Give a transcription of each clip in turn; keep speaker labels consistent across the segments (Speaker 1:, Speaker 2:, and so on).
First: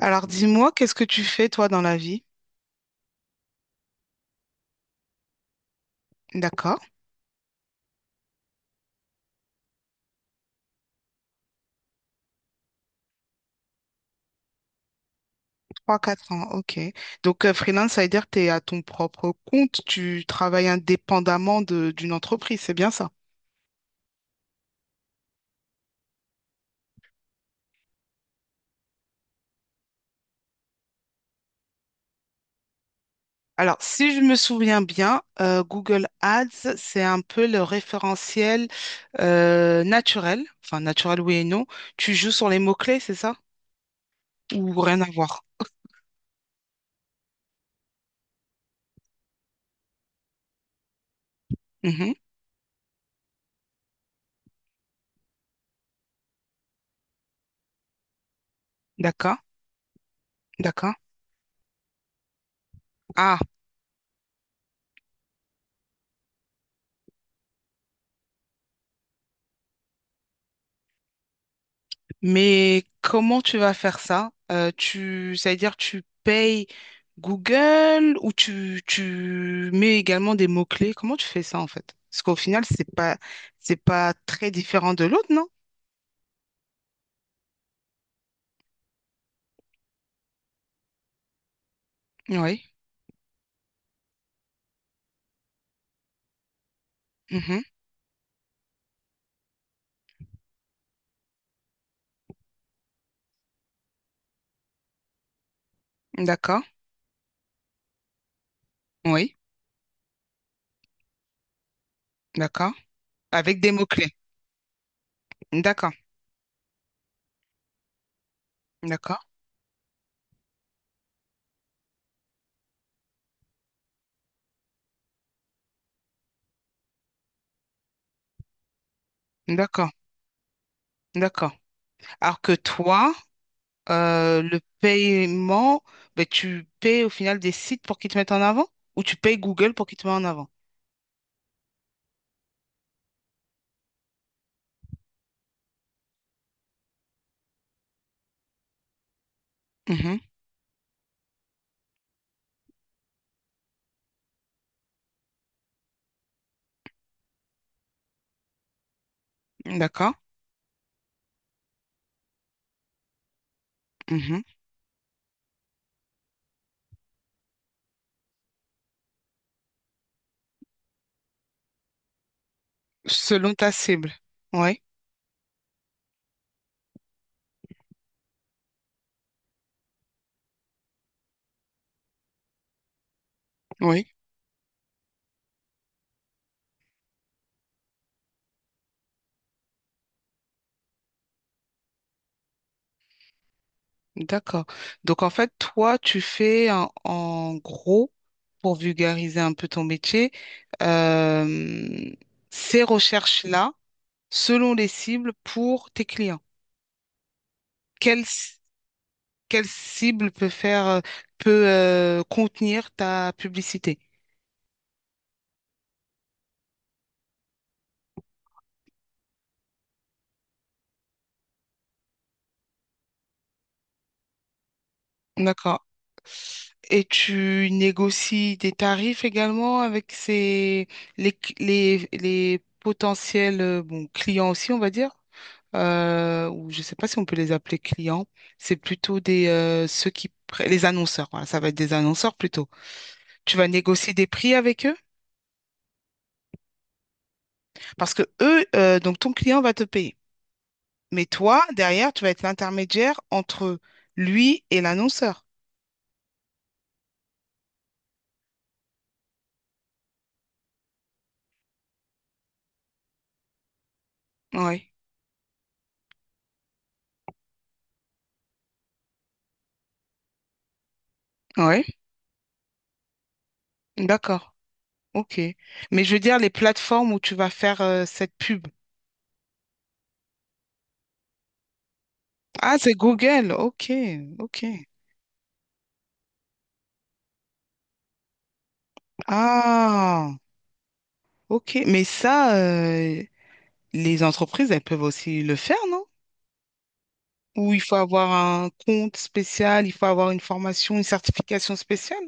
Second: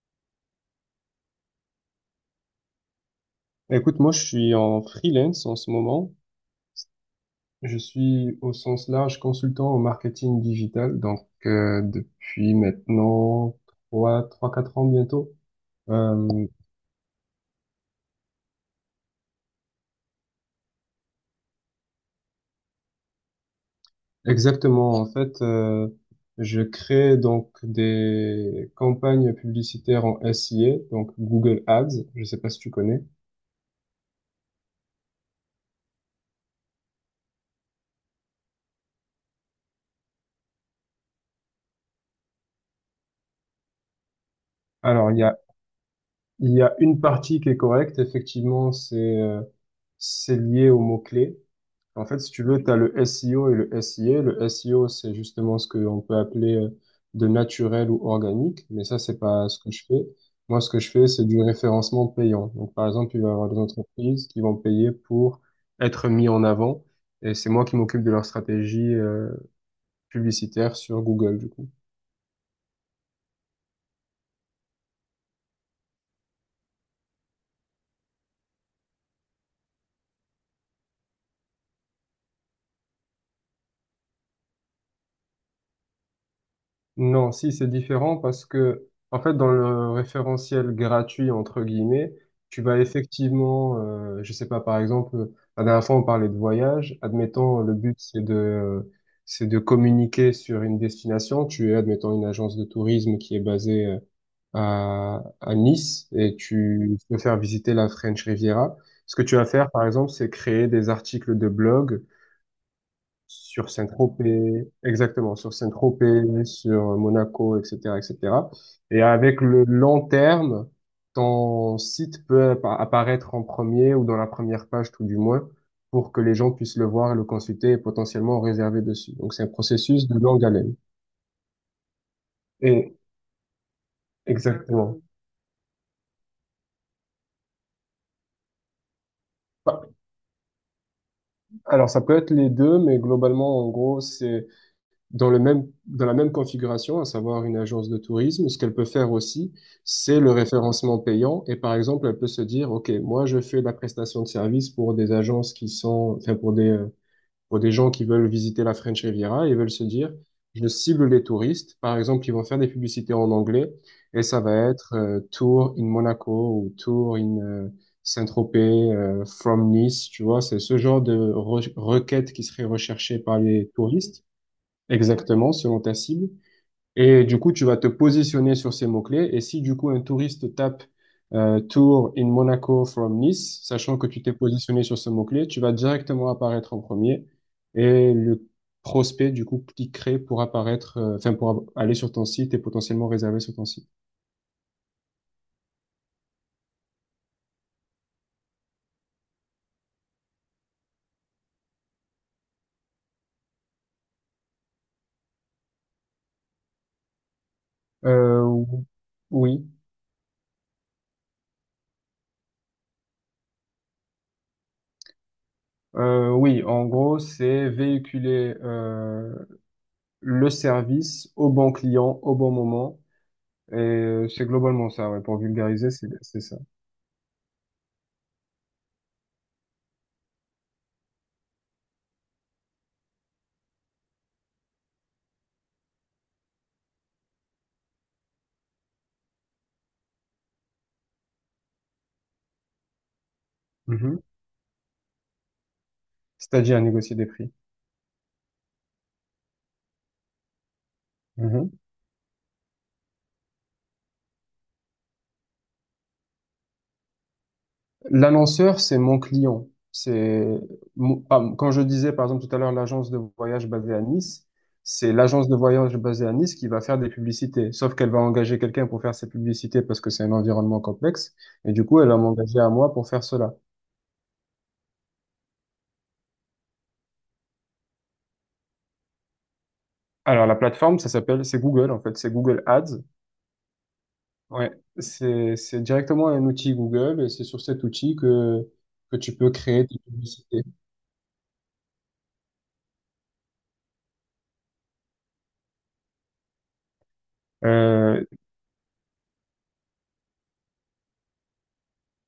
Speaker 1: Alors dis-moi, qu'est-ce que tu fais toi dans la vie?
Speaker 2: Écoute, moi, je suis en freelance en ce moment.
Speaker 1: D'accord.
Speaker 2: Je suis au sens large consultant au marketing digital, donc depuis maintenant trois, trois, quatre ans bientôt.
Speaker 1: Trois quatre
Speaker 2: Euh,
Speaker 1: ans, ok. Donc freelance, ça veut dire que tu es à ton propre compte, tu travailles indépendamment d'une entreprise, c'est bien ça?
Speaker 2: Exactement, en fait, je crée donc des campagnes publicitaires en SIA, donc Google Ads. Je sais pas si tu connais.
Speaker 1: Alors si je me souviens bien, Google Ads, c'est un peu le référentiel naturel, enfin naturel oui et non. Tu joues sur les mots-clés, c'est ça? Ou rien à
Speaker 2: Alors, il y a
Speaker 1: voir?
Speaker 2: il y a une partie qui est correcte. Effectivement, c'est lié aux mots-clés. En
Speaker 1: Mhm.
Speaker 2: fait, si tu veux, tu as le SEO et le SIA. Le SEO, c'est justement ce qu'on peut appeler de naturel ou organique, mais ça, c'est
Speaker 1: D'accord,
Speaker 2: pas ce que je fais. Moi, ce que je
Speaker 1: d'accord.
Speaker 2: fais, c'est du référencement payant. Donc, par exemple, il va y
Speaker 1: Ah,
Speaker 2: avoir des entreprises qui vont payer pour être mis en avant, et c'est moi qui m'occupe de leur stratégie publicitaire sur Google, du coup.
Speaker 1: mais comment tu vas faire ça? Ça veut dire tu payes Google ou tu mets également des mots-clés? Comment tu fais ça en fait? Parce qu'au final, c'est pas très différent de l'autre, non?
Speaker 2: Non, si c'est différent parce que en fait dans le référentiel gratuit entre guillemets, tu
Speaker 1: Oui.
Speaker 2: vas effectivement, je sais pas par exemple, la dernière fois on parlait de voyage.
Speaker 1: Mhm.
Speaker 2: Admettons le but c'est de communiquer sur une destination. Tu es admettons une agence de tourisme qui est basée à Nice et
Speaker 1: D'accord.
Speaker 2: tu veux faire visiter la French Riviera. Ce que
Speaker 1: Oui.
Speaker 2: tu vas faire, par exemple, c'est créer des articles de blog
Speaker 1: D'accord. Avec
Speaker 2: sur
Speaker 1: des mots-clés.
Speaker 2: Saint-Tropez, exactement, sur
Speaker 1: D'accord.
Speaker 2: Saint-Tropez, sur Monaco, etc., etc. Et cetera. Et
Speaker 1: D'accord.
Speaker 2: avec le long terme, ton site peut apparaître en premier ou dans la première page, tout du moins, pour que les gens puissent le voir, le consulter et potentiellement réserver dessus. Donc, c'est un
Speaker 1: D'accord.
Speaker 2: processus de longue haleine.
Speaker 1: D'accord. Alors que
Speaker 2: Et
Speaker 1: toi, le
Speaker 2: exactement.
Speaker 1: paiement, ben, tu payes au final des sites pour qu'ils te mettent en avant ou tu payes Google
Speaker 2: Bah,
Speaker 1: pour qu'ils te mettent en avant?
Speaker 2: alors, ça peut être les deux, mais globalement, en gros, c'est dans la même configuration, à savoir une agence de tourisme, ce qu'elle peut faire aussi, c'est le référencement payant. Et par exemple, elle peut se dire, OK, moi, je fais de la prestation de service pour des agences qui sont, enfin, pour des gens qui veulent visiter la French Riviera et veulent
Speaker 1: Mhm.
Speaker 2: se dire,
Speaker 1: D'accord.
Speaker 2: je cible les touristes. Par exemple, ils vont faire des publicités en anglais et ça
Speaker 1: Mhm.
Speaker 2: va être Tour in Monaco ou Tour in Saint-Tropez, from Nice, tu vois, c'est ce genre de requête qui serait recherchée par
Speaker 1: Selon ta
Speaker 2: les
Speaker 1: cible.
Speaker 2: touristes.
Speaker 1: Oui,
Speaker 2: Exactement, selon ta cible. Et du coup, tu vas te positionner sur ces mots-clés. Et si du coup, un touriste tape Tour in Monaco from Nice, sachant que
Speaker 1: oui,
Speaker 2: tu t'es positionné sur ce mot-clé, tu vas directement apparaître en premier. Et le prospect, du coup, cliquerait pour apparaître, enfin, pour aller sur ton site et potentiellement réserver sur ton site.
Speaker 1: d'accord. Donc en fait, toi, tu fais en gros, pour vulgariser un peu ton métier, euh, ces recherches-là, selon les cibles pour tes clients. Quelle,
Speaker 2: Euh,
Speaker 1: c-
Speaker 2: oui.
Speaker 1: quelle cible peut faire, peut contenir ta publicité?
Speaker 2: Oui, en gros, c'est véhiculer le service au bon client, au bon moment. Et c'est globalement ça, ouais. Pour
Speaker 1: D'accord.
Speaker 2: vulgariser, c'est ça.
Speaker 1: Et tu négocies des tarifs également avec ces, les, cl- les potentiels bon, clients aussi, on va dire. Ou je ne sais pas si on peut les appeler clients. C'est plutôt des, ceux qui, pr- les annonceurs. Voilà, ça va être des annonceurs plutôt. Tu vas négocier
Speaker 2: Mhm.
Speaker 1: des prix avec eux
Speaker 2: C'est-à-dire négocier des prix.
Speaker 1: parce que eux, donc ton client va te payer. Mais toi,
Speaker 2: Mhm.
Speaker 1: derrière, tu vas être l'intermédiaire entre lui et l'annonceur.
Speaker 2: L'annonceur, c'est mon client. Ah, quand je disais par exemple tout à l'heure l'agence de voyage basée à Nice,
Speaker 1: Oui,
Speaker 2: c'est l'agence de voyage basée à Nice qui va faire des publicités. Sauf qu'elle va engager quelqu'un pour faire ses publicités parce que c'est un environnement complexe. Et
Speaker 1: oui,
Speaker 2: du coup, elle va m'engager à moi pour faire cela.
Speaker 1: d'accord. Ok. Mais je veux dire, les plateformes où tu vas faire cette pub.
Speaker 2: Alors la plateforme, ça s'appelle, c'est Google en fait, c'est Google
Speaker 1: Ah, c'est
Speaker 2: Ads.
Speaker 1: Google. Ok, ok.
Speaker 2: Ouais, c'est directement un outil Google et c'est sur cet outil que tu peux créer tes
Speaker 1: Ah,
Speaker 2: publicités.
Speaker 1: ok. Mais ça, les entreprises, elles peuvent aussi le faire, non? Ou il faut
Speaker 2: Euh,
Speaker 1: avoir un compte spécial, il faut avoir une formation, une certification spéciale?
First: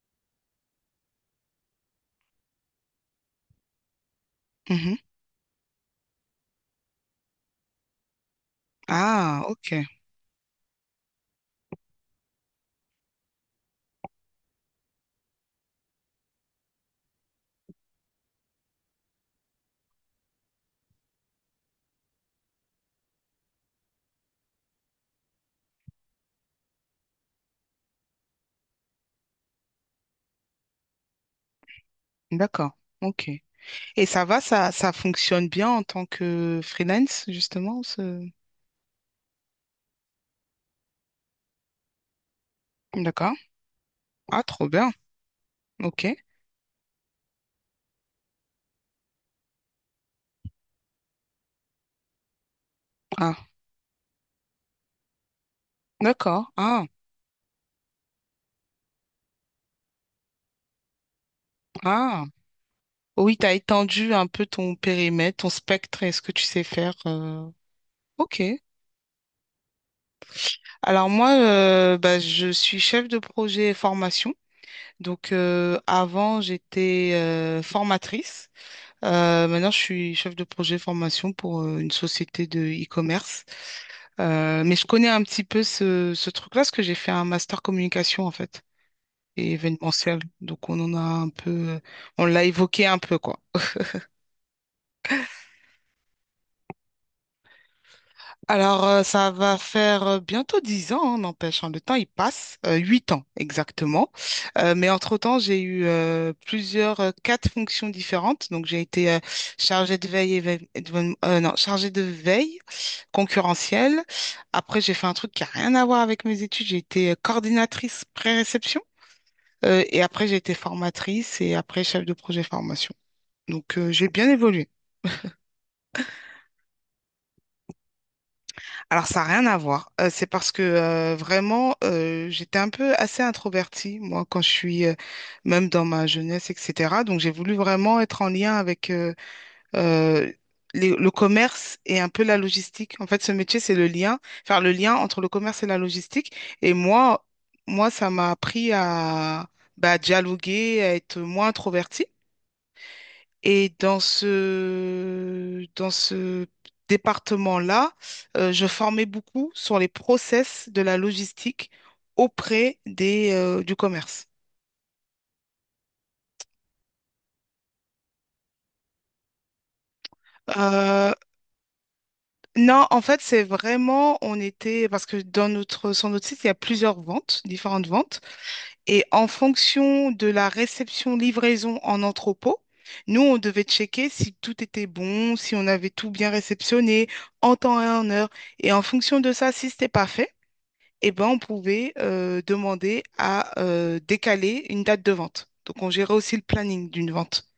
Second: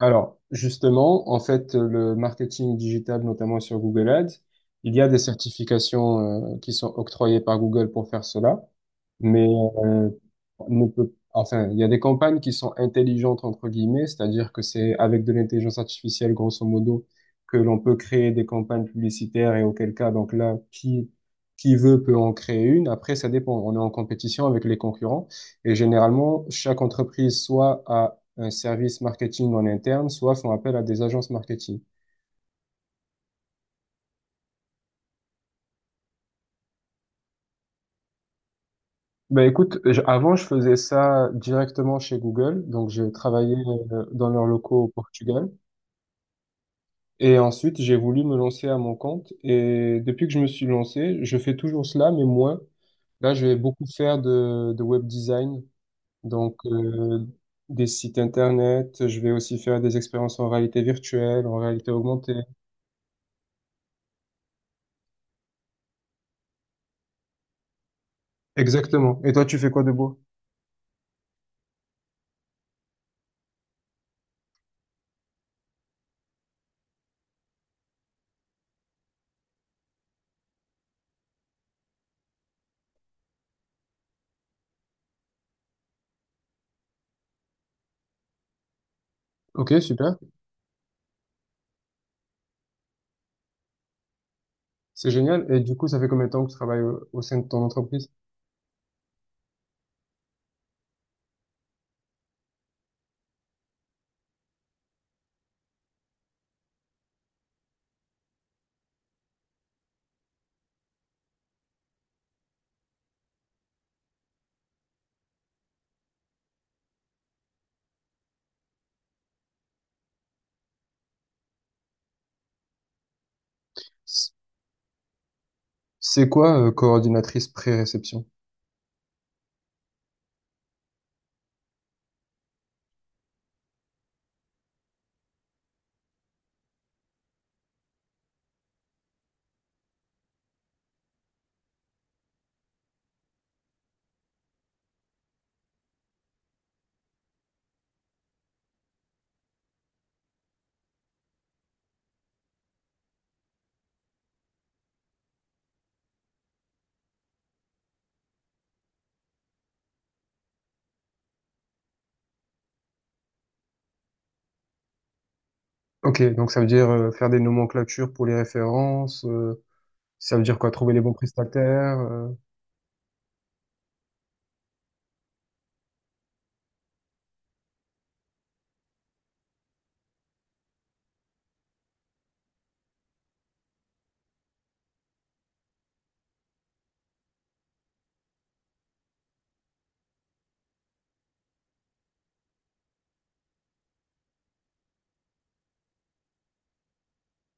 Speaker 2: Alors, justement, en fait, le marketing digital, notamment sur Google Ads,
Speaker 1: Mhm.
Speaker 2: il y a des certifications qui sont octroyées par Google pour faire cela,
Speaker 1: Ah,
Speaker 2: mais
Speaker 1: ok.
Speaker 2: on ne peut, enfin, il y a des campagnes qui sont intelligentes entre guillemets, c'est-à-dire que c'est avec de l'intelligence artificielle, grosso modo, que l'on peut créer des campagnes publicitaires et auquel cas, donc là, qui veut peut en créer une. Après, ça dépend. On est en compétition avec les concurrents et généralement, chaque entreprise soit a un service marketing en interne, soit font appel à des agences marketing.
Speaker 1: D'accord. Ok. Et ça va, ça fonctionne bien en tant que freelance, justement, ce...
Speaker 2: Ben écoute, avant je faisais ça directement chez Google, donc j'ai
Speaker 1: D'accord.
Speaker 2: travaillé dans
Speaker 1: Ah,
Speaker 2: leurs
Speaker 1: trop
Speaker 2: locaux au
Speaker 1: bien.
Speaker 2: Portugal
Speaker 1: Ok.
Speaker 2: et ensuite j'ai voulu me lancer à mon compte et depuis que je me suis lancé, je fais toujours cela mais moins. Là,
Speaker 1: Ah,
Speaker 2: je vais beaucoup faire de web design,
Speaker 1: d'accord.
Speaker 2: donc
Speaker 1: Ah,
Speaker 2: des sites internet, je vais aussi faire des expériences en réalité virtuelle, en réalité
Speaker 1: ah.
Speaker 2: augmentée.
Speaker 1: Oui, tu as étendu un peu ton périmètre, ton spectre et ce que tu sais faire. Ok.
Speaker 2: Exactement. Et toi, tu fais quoi de beau?
Speaker 1: Alors moi, bah, je suis chef de projet formation. Donc avant, j'étais formatrice. Maintenant, je suis chef de projet formation pour une société de e-commerce. Mais je connais un petit peu ce truc-là parce que j'ai fait un master communication en fait et
Speaker 2: Ok, super.
Speaker 1: événementiel. Donc on en a un peu, on l'a évoqué un peu quoi.
Speaker 2: C'est génial. Et du coup, ça fait combien de temps que tu travailles au sein de ton entreprise?
Speaker 1: Alors, ça va faire bientôt 10 ans, hein, n'empêche, hein, le temps, il passe. 8 ans, exactement. Mais entre-temps, j'ai eu plusieurs, quatre fonctions différentes. Donc, j'ai été chargée de veille, non, chargée de veille concurrentielle. Après, j'ai fait un truc qui a rien à voir avec mes études. J'ai été coordinatrice pré-réception. Et après, j'ai été formatrice et après, chef de projet formation. Donc, j'ai bien
Speaker 2: C-
Speaker 1: évolué.
Speaker 2: C'est quoi, coordinatrice pré-réception?
Speaker 1: Alors, ça n'a rien à voir. C'est parce que vraiment, j'étais un peu assez introvertie, moi, quand je suis, même dans ma jeunesse, etc. Donc, j'ai voulu vraiment être en lien avec euh, le commerce et un peu la logistique. En fait, ce métier, c'est le lien, faire le lien entre le commerce et la logistique. Et moi, ça m'a appris à bah, dialoguer, à être moins introvertie. Et dans ce département-là, je formais beaucoup sur les process de la logistique auprès du commerce.
Speaker 2: Ok, donc ça veut dire faire des nomenclatures pour les références, ça veut dire quoi, trouver les
Speaker 1: Euh,
Speaker 2: bons prestataires.
Speaker 1: non, en fait, c'est vraiment, on était, parce que dans notre, sur notre site, il y a plusieurs ventes, différentes ventes, et en fonction de la réception, livraison en entrepôt, nous, on devait checker si tout était bon, si on avait tout bien réceptionné, en temps et en heure, et en fonction de ça, si c'était pas fait, eh ben, on pouvait demander à décaler une date de vente. Donc, on gérait aussi le planning d'une vente.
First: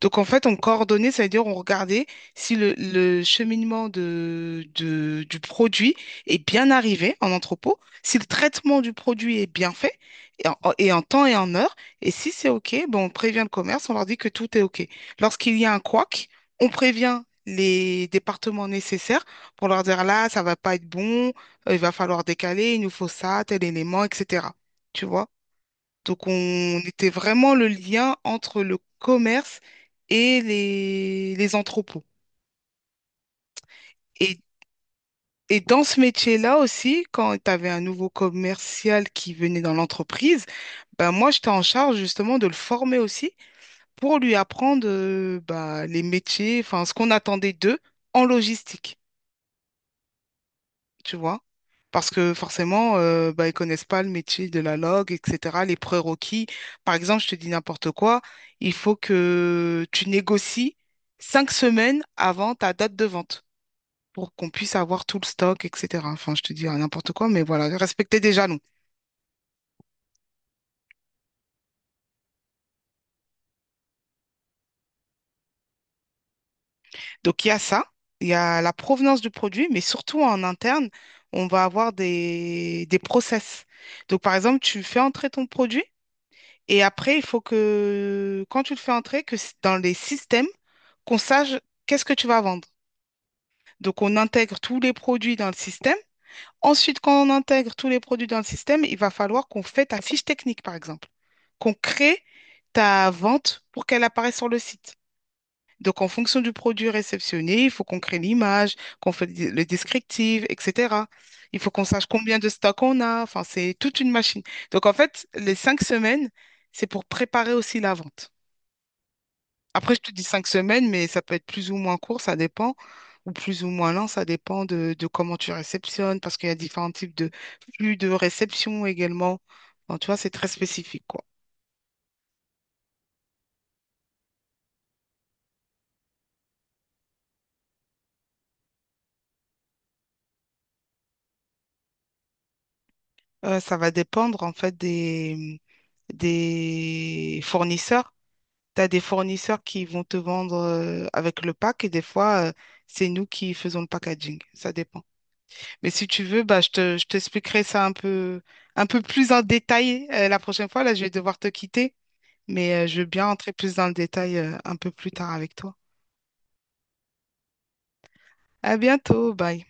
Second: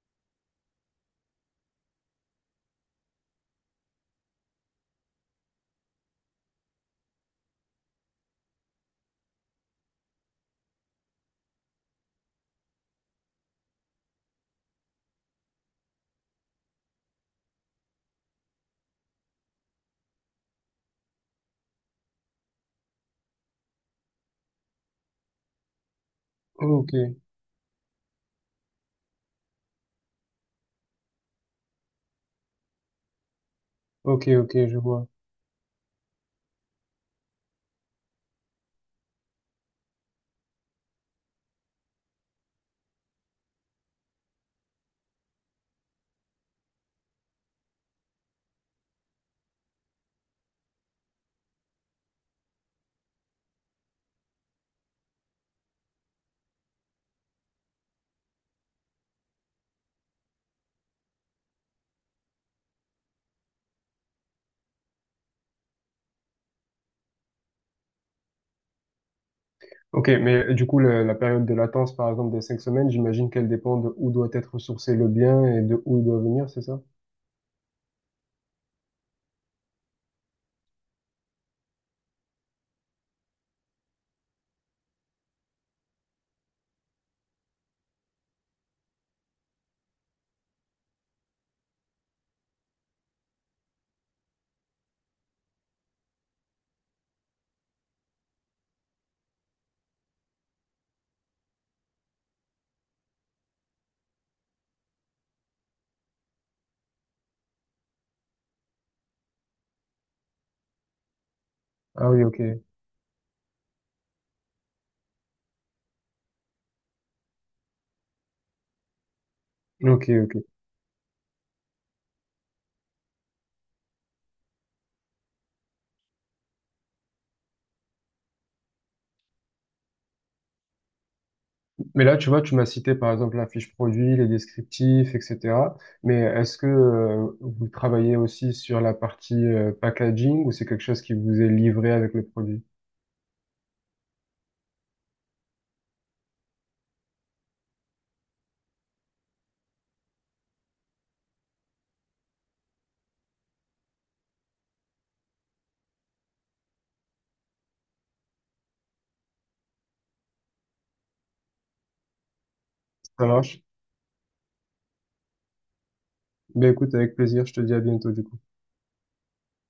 Speaker 1: Donc en fait, on coordonnait, ça veut dire on regardait si le cheminement du produit est bien arrivé en entrepôt, si le traitement du produit est bien fait et en temps et en heure. Et si c'est OK, ben on prévient le commerce, on leur dit que tout est OK. Lorsqu'il y a un couac, on prévient les départements nécessaires pour leur dire là, ça va pas être bon, il va falloir décaler, il nous faut ça, tel élément, etc. Tu vois? Donc, on
Speaker 2: Ok,
Speaker 1: était vraiment le lien entre le commerce et les entrepôts.
Speaker 2: ok,
Speaker 1: Et,
Speaker 2: ok, je vois.
Speaker 1: et dans ce métier-là aussi, quand tu avais un nouveau commercial qui venait dans l'entreprise, ben moi, j'étais en charge justement de le former aussi pour lui apprendre bah, les métiers, enfin, ce qu'on attendait d'eux en logistique. Tu vois. Parce que forcément, bah, ils connaissent pas le métier de la log, etc., les prérequis. Par exemple, je te dis n'importe quoi, il faut que tu négocies 5 semaines avant ta date de vente pour qu'on puisse avoir tout le stock, etc. Enfin, je te dis n'importe quoi, mais voilà, respecter des jalons.
Speaker 2: Ok, mais du coup, la période de latence, par exemple, des 5 semaines, j'imagine qu'elle dépend de où doit être sourcé le bien et de où il doit venir, c'est ça?
Speaker 1: Donc, il y a ça, il y a la provenance du produit, mais surtout en interne, on va avoir des process. Donc, par exemple, tu fais entrer ton produit. Et après, il faut que, quand tu le fais entrer, dans les systèmes, qu'on sache qu'est-ce que tu vas vendre. Donc, on intègre tous les produits dans le système. Ensuite, quand on intègre tous les produits dans le système, il va falloir qu'on fait ta fiche technique, par exemple, qu'on crée ta vente pour qu'elle apparaisse sur le site. Donc, en fonction du produit réceptionné, il faut qu'on crée l'image, qu'on fait le descriptif, etc. Il faut qu'on sache
Speaker 2: Ah oui,
Speaker 1: combien
Speaker 2: ok,
Speaker 1: de stocks on a. Enfin, c'est toute une machine. Donc, en fait, les 5 semaines, c'est pour préparer aussi la vente. Après, je
Speaker 2: ok,
Speaker 1: te dis
Speaker 2: ok.
Speaker 1: 5 semaines, mais ça peut être plus ou moins court, ça dépend, ou plus ou moins lent, ça dépend de comment tu réceptionnes, parce qu'il y a différents types de flux de réception également. Enfin, tu vois, c'est très spécifique, quoi.
Speaker 2: Mais là, tu vois, tu m'as cité par exemple la fiche produit, les descriptifs, etc. Mais est-ce que vous travaillez aussi sur la partie packaging ou c'est quelque chose qui vous est livré avec le produit?
Speaker 1: Ça va dépendre, en fait, des fournisseurs. Tu as des fournisseurs qui vont te vendre avec le pack et des fois, c'est nous qui faisons le packaging. Ça dépend. Mais si tu veux, bah, je t'expliquerai ça un peu plus en détail la prochaine fois. Là, je vais devoir te quitter. Mais je veux
Speaker 2: Ça
Speaker 1: bien entrer
Speaker 2: marche?
Speaker 1: plus dans le détail un peu plus tard avec toi.
Speaker 2: Ben écoute, avec plaisir, je te dis à bientôt du coup.
Speaker 1: À bientôt, bye.